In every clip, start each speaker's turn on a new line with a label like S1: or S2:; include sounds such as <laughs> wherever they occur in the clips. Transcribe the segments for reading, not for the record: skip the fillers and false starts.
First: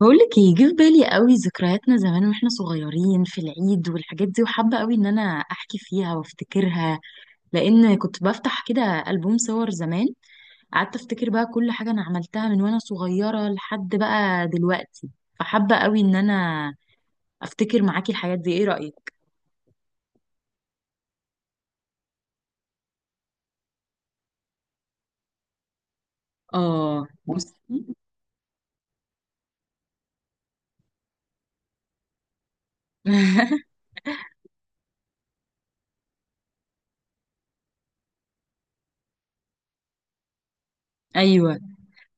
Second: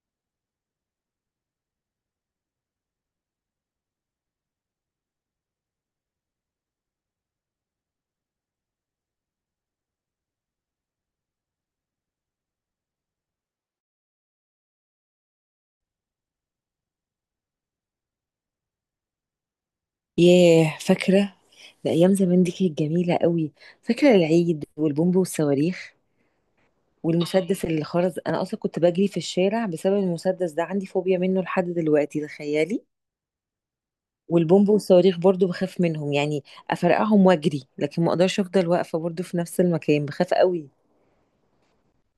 S1: بقولك ايه جه في بالي قوي. ذكرياتنا زمان واحنا صغيرين في العيد والحاجات دي، وحابة قوي ان انا احكي فيها وافتكرها، لان كنت بفتح كده ألبوم صور زمان. قعدت افتكر بقى كل حاجة انا عملتها من وانا صغيرة لحد بقى دلوقتي. فحابة قوي ان انا افتكر معاكي الحاجات دي. ايه رأيك؟
S2: ياه، فاكرة. ده أيام زمان دي كانت جميلة قوي. فاكرة العيد والبومب والصواريخ
S1: اه،
S2: والمسدس اللي
S1: بصي.
S2: خرز. أنا أصلا كنت بجري في الشارع بسبب المسدس ده، عندي فوبيا منه لحد دلوقتي، تخيلي.
S1: <laughs>
S2: والبومب والصواريخ برضو بخاف منهم، يعني أفرقعهم وأجري لكن ما أقدرش أفضل واقفة برضو في نفس المكان، بخاف قوي.
S1: ايوه،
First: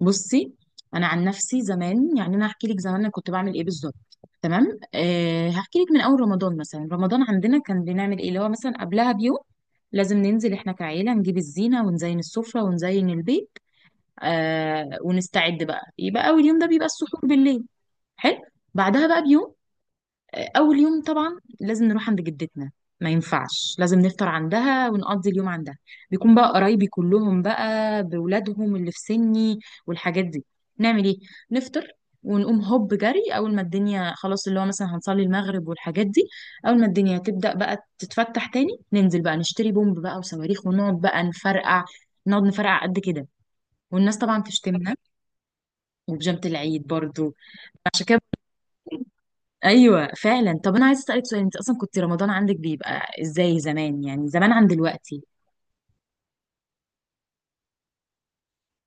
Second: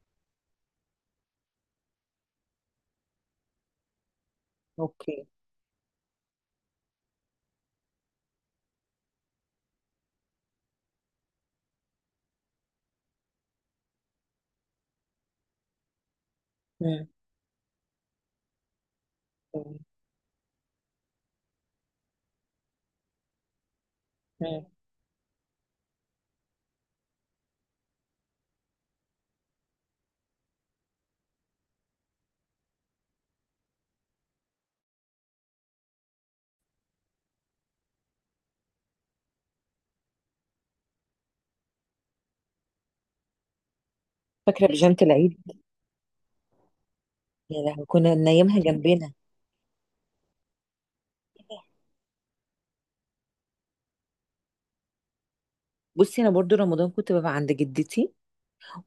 S1: بصي. انا عن نفسي زمان، يعني انا هحكي لك زمان انا كنت بعمل ايه بالظبط. تمام،
S2: اوكي.
S1: هحكي لك من اول رمضان. مثلا رمضان عندنا كان بنعمل ايه؟ اللي هو مثلا قبلها بيوم لازم ننزل احنا كعيله نجيب الزينه ونزين السفره ونزين البيت. ونستعد بقى. يبقى اول يوم ده بيبقى
S2: مم.
S1: السحور بالليل. حلو. بعدها بقى بيوم،
S2: مم.
S1: اول يوم طبعا لازم نروح عند جدتنا. ما ينفعش، لازم نفطر
S2: مم.
S1: عندها ونقضي اليوم عندها. بيكون بقى قرايبي كلهم بقى بولادهم اللي في سني والحاجات دي. نعمل ايه؟ نفطر، ونقوم هوب جري. اول ما الدنيا خلاص، اللي هو مثلا هنصلي المغرب والحاجات دي. اول ما الدنيا تبدأ بقى تتفتح تاني، ننزل بقى نشتري بومب بقى وصواريخ، ونقعد بقى نفرقع. نقعد نفرقع قد كده. والناس طبعا
S2: فاكرة
S1: تشتمنا.
S2: بيجامة العيد،
S1: وبيجامة العيد برضو،
S2: يا لهوي
S1: عشان
S2: كنا
S1: كده.
S2: نايمها جنبنا.
S1: ايوه فعلا. طب انا عايزه اسالك سؤال، انت اصلا كنت رمضان عندك بيبقى ازاي زمان، يعني زمان عن دلوقتي؟
S2: بصي، أنا برضو رمضان كنت ببقى عند جدتي،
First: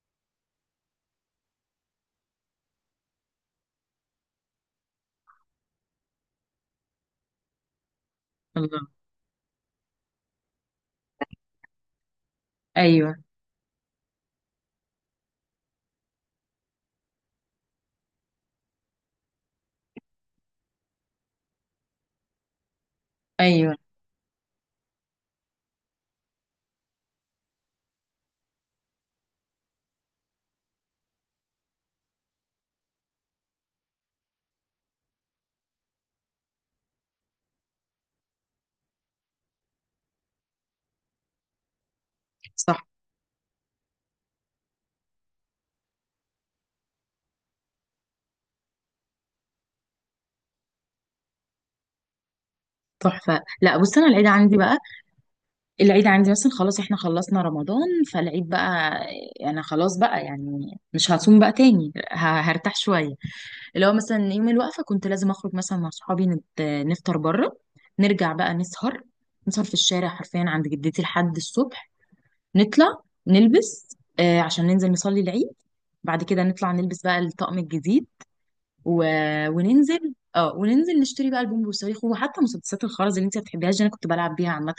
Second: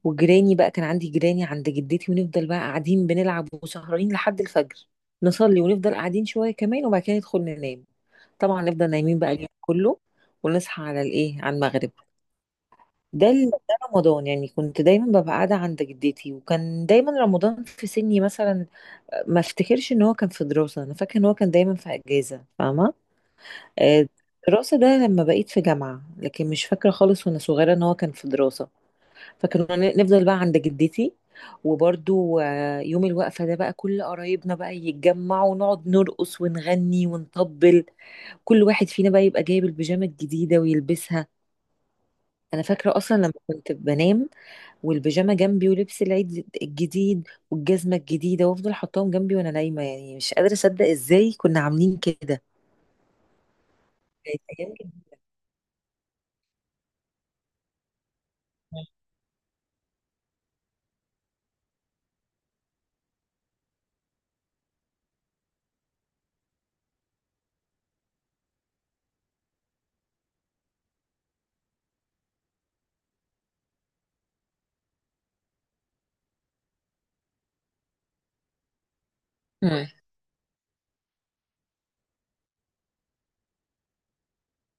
S2: وجيراني بقى كان عندي جيراني عند جدتي، ونفضل بقى قاعدين بنلعب وسهرانين لحد الفجر، نصلي ونفضل قاعدين شوية كمان وبعد كده ندخل ننام. طبعا
S1: الله.
S2: نفضل نايمين بقى اليوم كله، ونصحى على الايه، على المغرب.
S1: ايوه.
S2: ده رمضان، يعني كنت دايما ببقى قاعدة عند جدتي، وكان دايما رمضان في سني مثلا ما افتكرش ان هو كان في دراسة، انا فاكرة ان هو كان دايما في اجازة، فاهمة.
S1: ايوه،
S2: آه، الدراسة ده لما بقيت في جامعة، لكن مش فاكرة خالص وانا صغيرة ان هو كان في دراسة. فكنا نفضل بقى عند جدتي. وبرضو يوم الوقفة ده بقى كل قرايبنا بقى يتجمعوا ونقعد نرقص ونغني ونطبل، كل واحد فينا بقى يبقى جايب البيجامة الجديدة ويلبسها. أنا
S1: صح.
S2: فاكرة أصلا لما كنت بنام والبيجامة جنبي ولبس العيد الجديد والجزمة الجديدة، وأفضل حطاهم جنبي وأنا نايمة، يعني مش قادرة أصدق إزاي كنا عاملين كده.
S1: تحفه. لا بص، انا العيد
S2: كانت
S1: عندي
S2: أيام
S1: بقى.
S2: جميلة.
S1: العيد عندي مثلا خلاص احنا خلصنا رمضان، فالعيد بقى انا خلاص بقى، يعني مش هصوم بقى تاني، هرتاح شويه. اللي هو مثلا يوم الوقفه كنت لازم اخرج مثلا مع صحابي نفطر بره. نرجع بقى نسهر في الشارع حرفيا عند جدتي لحد الصبح. نطلع نلبس عشان ننزل نصلي العيد. بعد كده نطلع نلبس بقى الطقم الجديد و...
S2: مم.
S1: وننزل اه وننزل نشتري بقى البومب والصواريخ، وحتى مسدسات الخرز اللي انت ما بتحبيهاش دي انا كنت بلعب بيها عامه.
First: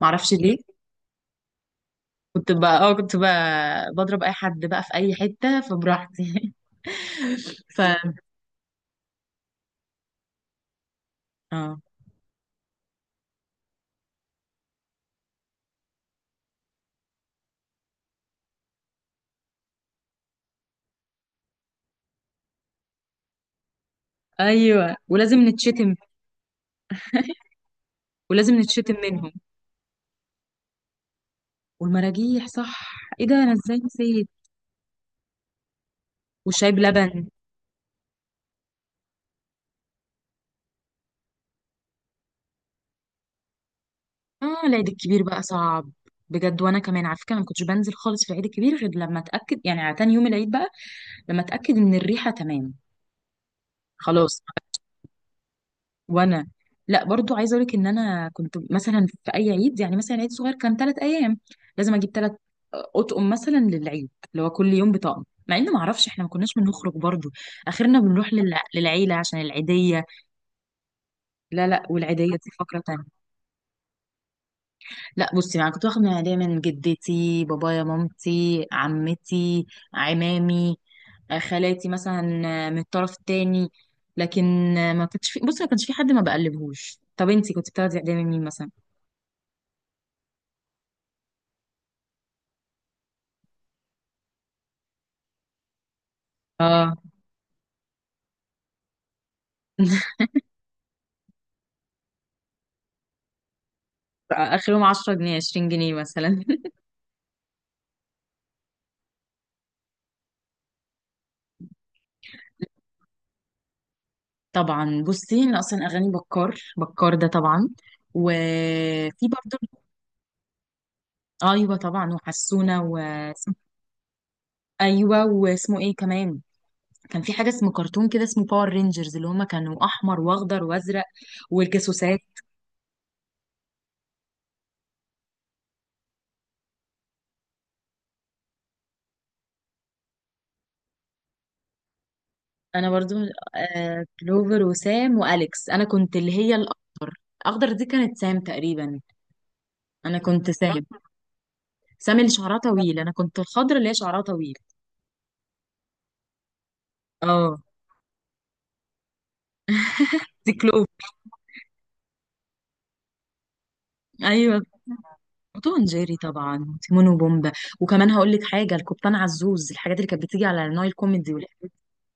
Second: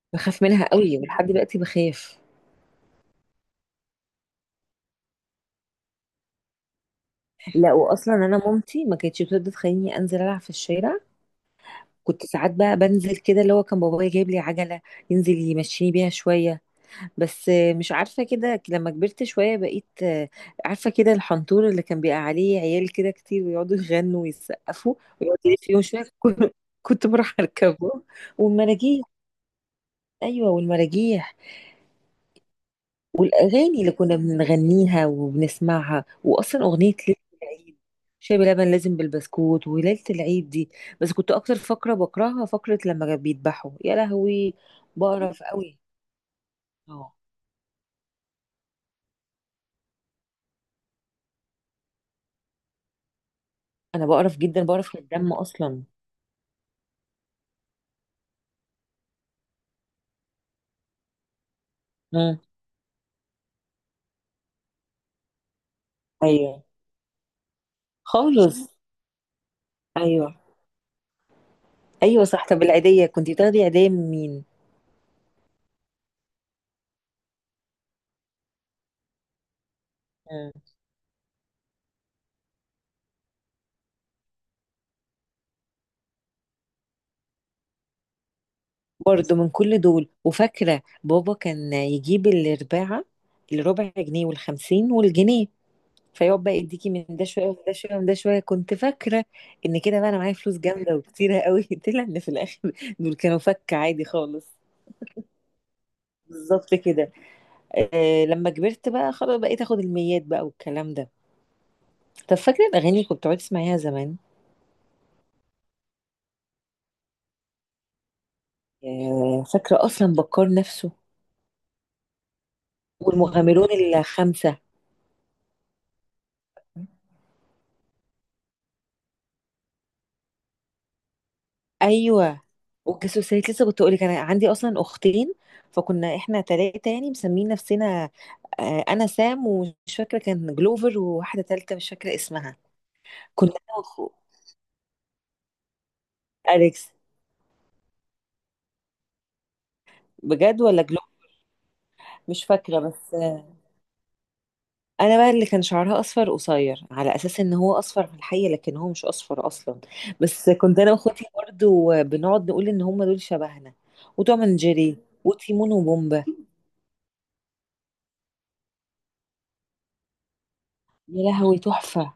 S1: ما اعرفش
S2: بخاف
S1: ليه.
S2: منها قوي ولحد دلوقتي بخاف.
S1: كنت بقى بضرب اي حد بقى في اي حته فبراحتي.
S2: لا،
S1: <laughs> ف
S2: واصلا انا مامتي ما كانتش بتقدر تخليني انزل العب في الشارع.
S1: اه
S2: كنت ساعات بقى بنزل كده، اللي هو كان بابايا جايب لي عجلة ينزل يمشيني بيها شوية. بس مش عارفة كده لما كبرت شوية بقيت عارفة كده الحنطور اللي كان بيبقى عليه عيال كده كتير ويقعدوا يغنوا ويسقفوا،
S1: ايوه.
S2: ويقعد
S1: ولازم
S2: يلف يوم
S1: نتشتم.
S2: شوية. <laughs> كنت بروح أركبه.
S1: ولازم نتشتم
S2: والمراجيح.
S1: منهم.
S2: أيوة، والمراجيح.
S1: والمراجيح، صح. ايه ده، انا ازاي
S2: اغاني اللي كنا
S1: نسيت؟
S2: بنغنيها وبنسمعها، واصلا
S1: والشاي
S2: اغنيه ليله
S1: بلبن.
S2: العيد، شاي بلبن لازم بالبسكوت وليله العيد دي. بس كنت اكتر فقره بكرهها، فقره لما كانوا بيذبحوا، يا لهوي،
S1: اه العيد الكبير
S2: بقرف
S1: بقى
S2: قوي.
S1: صعب بجد. وانا كمان
S2: اه،
S1: على فكره، أنا ما كنتش بنزل خالص في العيد الكبير غير لما اتاكد، يعني على تاني يوم العيد بقى، لما اتاكد ان الريحه تمام.
S2: انا بقرف
S1: خلاص.
S2: جدا، بقرف من الدم اصلا.
S1: وانا لا، برضو عايزه اقول لك ان انا كنت مثلا في اي عيد، يعني مثلا عيد صغير كان ثلاث ايام، لازم اجيب ثلاث
S2: مم.
S1: اطقم مثلا للعيد، اللي هو كل يوم بطقم، مع ان ما اعرفش احنا ما كناش
S2: ايوه.
S1: بنخرج برضو. اخرنا بنروح
S2: خالص.
S1: للعيله عشان العيديه.
S2: ايوه.
S1: لا لا،
S2: ايوه
S1: والعيديه
S2: صح،
S1: دي
S2: طب
S1: فقره
S2: العيديه
S1: تانية.
S2: كنت بتاخدي عيديه من مين؟
S1: لا بصي، يعني كنت واخد من العيديه من جدتي، بابايا، مامتي، عمتي،
S2: مم.
S1: عمامي، خالاتي مثلا، من الطرف التاني، لكن ما كانش في. بصي، ما كانش في حد ما بقلبهوش. طب انتي كنت بتاخدي اعدام من مين مثلا؟
S2: برضه من كل دول، وفاكره بابا كان يجيب الارباعه، الربع جنيه والخمسين والجنيه، فيقعد بقى يديكي
S1: اه.
S2: من ده شويه ومن ده شويه ومن ده شويه. كنت فاكره ان كده بقى انا
S1: <laughs>
S2: معايا فلوس جامده وكتيره قوي. <laughs> طلع ان في الاخر دول كانوا فك عادي خالص.
S1: اخرهم 10 جنيه 20 جنيه مثلا.
S2: بالظبط
S1: <laughs>
S2: كده. آه، لما كبرت بقى خلاص بقيت اخد الميات بقى والكلام ده. طب فاكره الاغاني اللي كنت بتقعد تسمعيها زمان؟
S1: طبعا بصي، انا اصلا اغاني بكار، بكار ده طبعا. وفي
S2: آه،
S1: برضه.
S2: فاكره اصلا بكار نفسه.
S1: ايوه طبعا، وحسونه، <laughs>
S2: والمغامرون الخمسه.
S1: ايوه، واسمه ايه كمان؟ كان في حاجه اسمه كرتون كده اسمه باور رينجرز اللي هما كانوا احمر واخضر وازرق. والجاسوسات.
S2: ايوه، والجاسوسات. لسه كنت اقولك، انا عندي اصلا اختين فكنا احنا تلاتة، يعني مسمين نفسنا انا سام، ومش فاكره كان جلوفر، وواحده تالتة مش فاكره اسمها.
S1: انا برضو
S2: كنا انا واخو.
S1: كلوفر وسام واليكس. انا كنت اللي هي
S2: اليكس.
S1: الاخضر. الاخضر دي كانت سام تقريبا. انا كنت
S2: بجد؟ ولا
S1: سام.
S2: جلوفر.
S1: سام اللي
S2: مش
S1: شعرها
S2: فاكره،
S1: طويل، انا
S2: بس
S1: كنت الخضر اللي هي شعرها طويل.
S2: انا بقى اللي كان شعرها اصفر قصير، على اساس ان
S1: اه
S2: هو اصفر في الحقيقه، لكن هو مش اصفر اصلا. بس
S1: دي
S2: كنت انا
S1: كلوفر.
S2: واخوتي برضو بنقعد نقول ان هم دول شبهنا. وتوم اند
S1: ايوه،
S2: جيري وتيمون
S1: وتوم جيري
S2: وبومبا.
S1: طبعا، وتيمون وبومبا. وكمان هقول لك حاجه، القبطان عزوز، الحاجات اللي كانت بتيجي على النايل
S2: يا
S1: كوميدي والحاجات
S2: لهوي،
S1: دي.
S2: تحفه.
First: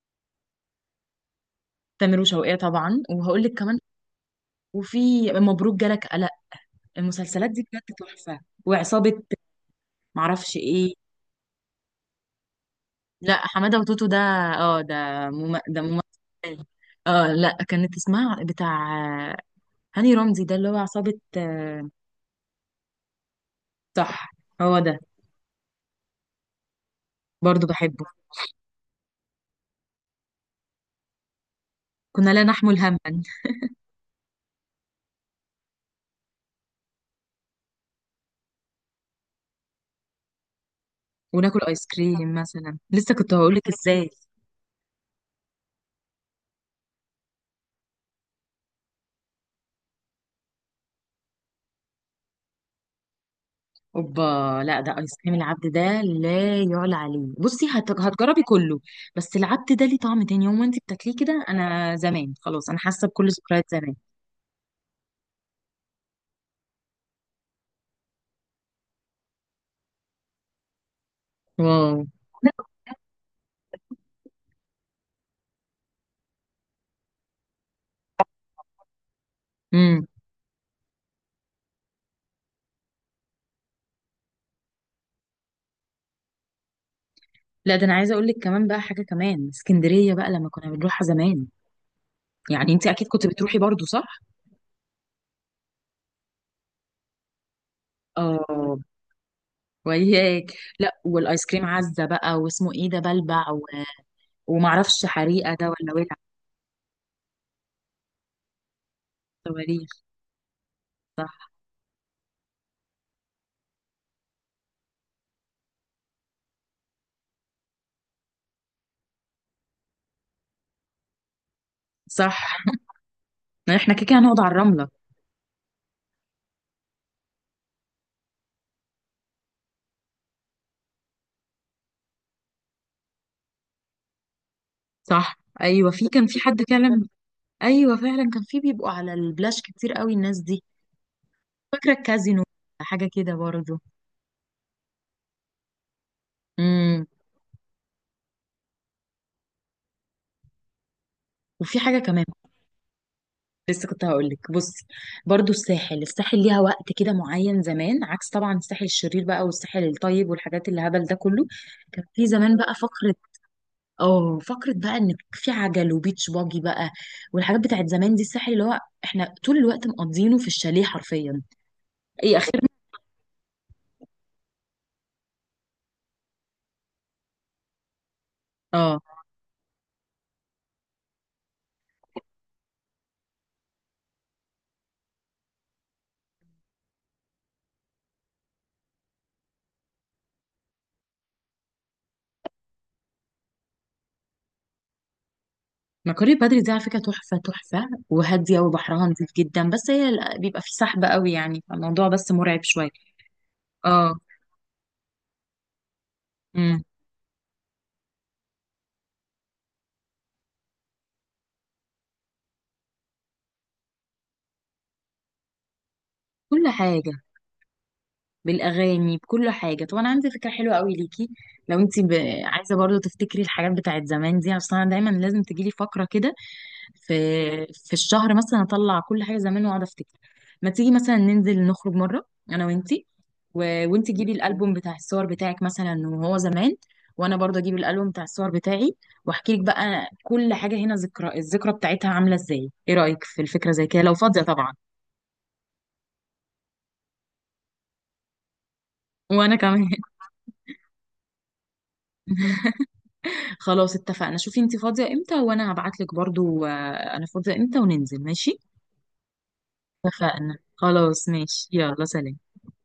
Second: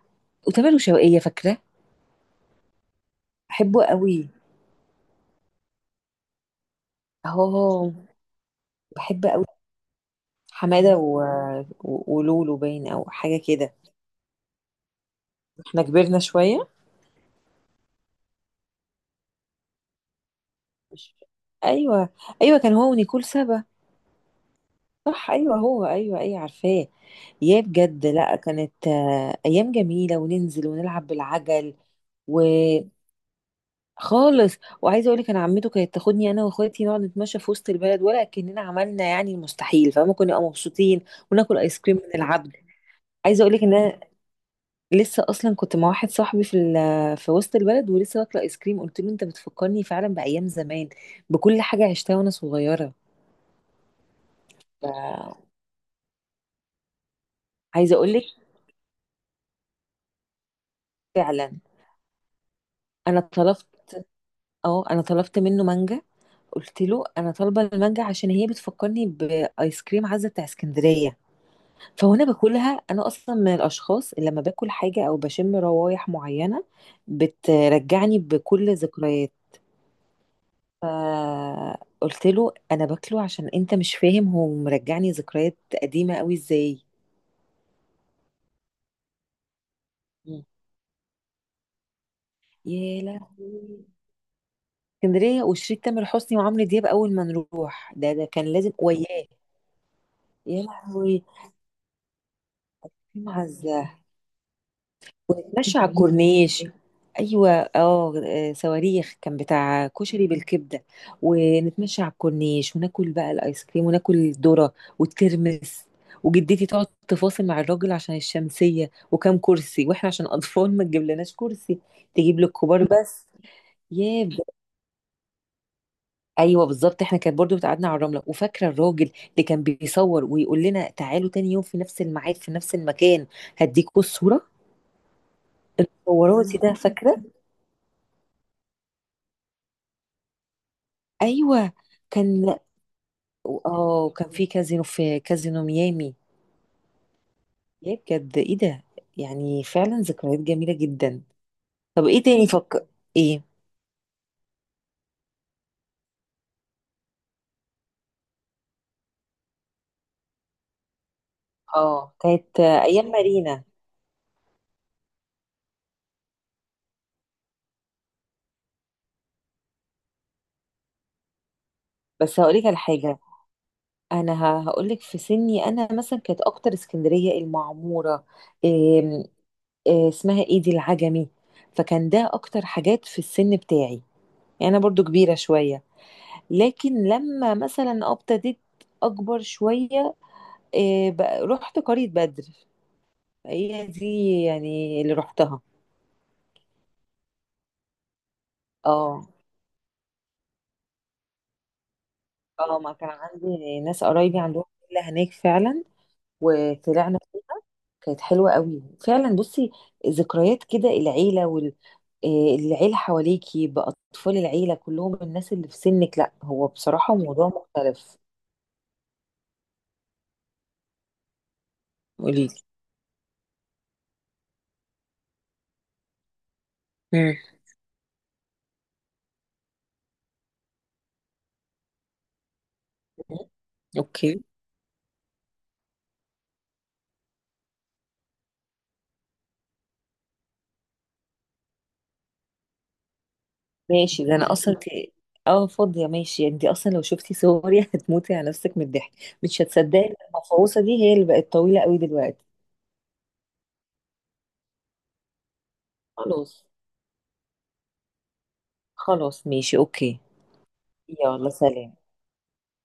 S2: وتامر وشوقية، فاكرة.
S1: تامر وشوقية طبعا. وهقول لك كمان،
S2: بحبه قوي.
S1: وفي مبروك جالك قلق. المسلسلات دي كانت
S2: اه،
S1: تحفه. وعصابه،
S2: بحب قوي.
S1: معرفش ايه.
S2: حماده ولولو، باين او
S1: لا،
S2: حاجه كده.
S1: حماده وتوتو ده. اه ده. ده
S2: احنا كبرنا
S1: ممثل.
S2: شويه.
S1: اه لا، كانت اسمها بتاع آه، هاني رمزي ده، اللي هو
S2: مش-
S1: عصابة.
S2: ايوه. ايوه، كان هو ونيكول سابا.
S1: صح، هو ده.
S2: صح. ايوه هو، ايوه ايوه عارفاه. يا
S1: برضو بحبه.
S2: بجد لا، كانت ايام جميله. وننزل ونلعب بالعجل.
S1: كنا لا نحمل
S2: وخالص.
S1: هما.
S2: وعايزه اقول لك، انا عمته كانت تاخدني انا واخواتي نقعد نتمشى في وسط البلد، ولا كاننا عملنا يعني المستحيل، فما كنا نبقى مبسوطين. وناكل
S1: وناكل
S2: ايس
S1: ايس
S2: كريم من
S1: كريم
S2: العبد.
S1: مثلا. لسه كنت
S2: عايزه اقول لك
S1: هقولك
S2: ان أنا
S1: ازاي.
S2: لسه اصلا كنت مع واحد صاحبي في في وسط البلد، ولسه واكله ايس كريم، قلت له انت بتفكرني فعلا بايام زمان، بكل حاجه عشتها وانا صغيره.
S1: اوبا. لا ده ايس كريم
S2: ف-
S1: العبد ده لا يعلى عليه. بصي،
S2: عايزه اقول لك
S1: هتجربي كله. بس العبد ده ليه طعم تاني. يوم وانت بتاكليه كده،
S2: فعلا،
S1: انا زمان خلاص، انا حاسه
S2: انا
S1: بكل ذكريات
S2: طلبت،
S1: زمان.
S2: اه انا طلبت منه مانجا. قلت له انا طالبه المانجا عشان هي بتفكرني بايس كريم عزه بتاع اسكندريه.
S1: واو.
S2: فهنا باكلها، انا اصلا من الاشخاص اللي لما باكل حاجه او بشم روايح معينه بترجعني بكل ذكريات.
S1: امم
S2: فقلت له انا باكله عشان انت مش فاهم هو مرجعني ذكريات قديمه قوي ازاي.
S1: لا ده انا عايزه اقول لك كمان بقى حاجه، كمان اسكندريه بقى
S2: مم.
S1: لما كنا بنروحها زمان. يعني انت
S2: يا
S1: اكيد كنت بتروحي
S2: لهوي،
S1: برضو، صح؟
S2: اسكندريه وشريط تامر حسني وعمرو دياب، اول ما نروح ده كان لازم
S1: اه.
S2: وياه.
S1: وياك.
S2: يا
S1: لا
S2: لهوي.
S1: والايس كريم عزة بقى، واسمه ايه ده،
S2: في
S1: بلبع،
S2: معزه.
S1: ومعرفش حريقة ده
S2: ونتمشى على
S1: ولا ولع.
S2: الكورنيش. ايوه اه، صواريخ، كان بتاع
S1: صواريخ.
S2: كشري بالكبده. ونتمشى على الكورنيش وناكل بقى الايس كريم وناكل الذره والترمس. وجدتي تقعد تفاصل مع الراجل عشان الشمسيه وكام كرسي، واحنا عشان اطفال ما تجيب لناش كرسي،
S1: صح،
S2: تجيب للكبار بس.
S1: ما احنا كده كده
S2: يا ب-
S1: هنقعد على الرملة.
S2: ايوه بالظبط، احنا كانت برضو بتقعدنا على الرمله. وفاكره الراجل اللي كان بيصور ويقول لنا تعالوا تاني يوم في نفس الميعاد في نفس المكان هديكوا الصوره،
S1: صح ايوه، كان في
S2: صوراتي
S1: حد
S2: ده،
S1: كلم.
S2: فاكره.
S1: ايوه فعلا، كان في بيبقوا على البلاش كتير قوي الناس دي.
S2: ايوه
S1: فاكرة الكازينو،
S2: كان،
S1: حاجة كده برضو.
S2: اه كان في كازينو، في كازينو ميامي.
S1: امم
S2: يا بجد ايه ده، يعني فعلا ذكريات جميله جدا.
S1: وفي حاجة
S2: طب ايه
S1: كمان.
S2: تاني فك؟ ايه؟
S1: لسه كنت هقول لك بصي، برضو الساحل ليها وقت كده معين زمان، عكس طبعا الساحل الشرير بقى والساحل الطيب والحاجات اللي هبل ده كله. كان
S2: اه،
S1: في زمان
S2: كانت
S1: بقى
S2: ايام
S1: فقرة
S2: مارينا.
S1: اه فكرة بقى ان في عجل وبيتش باجي بقى. والحاجات بتاعت زمان دي، الساحل اللي هو احنا طول الوقت مقضينه في الشاليه حرفيا. اي
S2: بس هقولك
S1: اخر.
S2: على حاجه، انا هقولك في سني انا مثلا، كانت اكتر اسكندريه، المعموره،
S1: اه
S2: إيه، إيه اسمها، ايه دي، العجمي. فكان ده اكتر حاجات في السن بتاعي، يعني انا برضو كبيره شويه. لكن لما مثلا ابتديت اكبر شويه، إيه بقى، رحت قرية بدر، هي دي يعني اللي رحتها.
S1: مكاري بدري دي على فكرة تحفة تحفة وهادية، وبحرها
S2: اه.
S1: نظيف جدا، بس هي بيبقى في سحب قوي يعني، فالموضوع بس مرعب
S2: اه،
S1: شوية.
S2: ما كان عندي ناس
S1: اه.
S2: قرايبي عندهم فيلا هناك، فعلا
S1: امم
S2: وطلعنا فيه. كانت حلوة قوي فعلا. بصي، ذكريات كده العيلة، والعيلة حواليكي بأطفال العيلة كلهم، الناس اللي في سنك، لا هو
S1: كل
S2: بصراحة
S1: حاجة
S2: موضوع مختلف.
S1: بالأغاني، بكل حاجة. طب أنا عندي فكرة حلوة قوي ليكي، لو انت
S2: قوليلي.
S1: عايزة برضو تفتكري الحاجات بتاعت زمان دي. أصلا دايما لازم تجيلي فقرة كده
S2: امم.
S1: في في الشهر مثلا، اطلع كل حاجه زمان واقعد افتكر. ما تيجي مثلا ننزل نخرج مره، انا وانتي، و... وانتي جيبي
S2: اوكي
S1: الالبوم بتاع الصور بتاعك مثلا وهو زمان، وانا برضه اجيب الالبوم بتاع الصور بتاعي، واحكي لك بقى كل حاجه هنا الذكرى بتاعتها عامله ازاي. ايه رايك في الفكره زي كده، لو
S2: ماشي، ده
S1: فاضيه
S2: انا
S1: طبعا؟
S2: اصلا ممكن اه فاضية، ماشي. انت اصلا لو شفتي صوري <laughs> هتموتي على نفسك من الضحك.
S1: وانا
S2: مش
S1: كمان.
S2: هتصدقي إن المفعوصة دي هي اللي بقت طويلة قوي دلوقتي.
S1: <laughs> خلاص اتفقنا. شوفي انتي فاضيه امتى، وانا هبعت لك
S2: خلاص.
S1: برضه انا فاضيه امتى وننزل. ماشي.
S2: خلاص ماشي اوكي.
S1: اتفقنا خلاص،
S2: يلا
S1: ماشي،
S2: سلام.
S1: يلا سلام.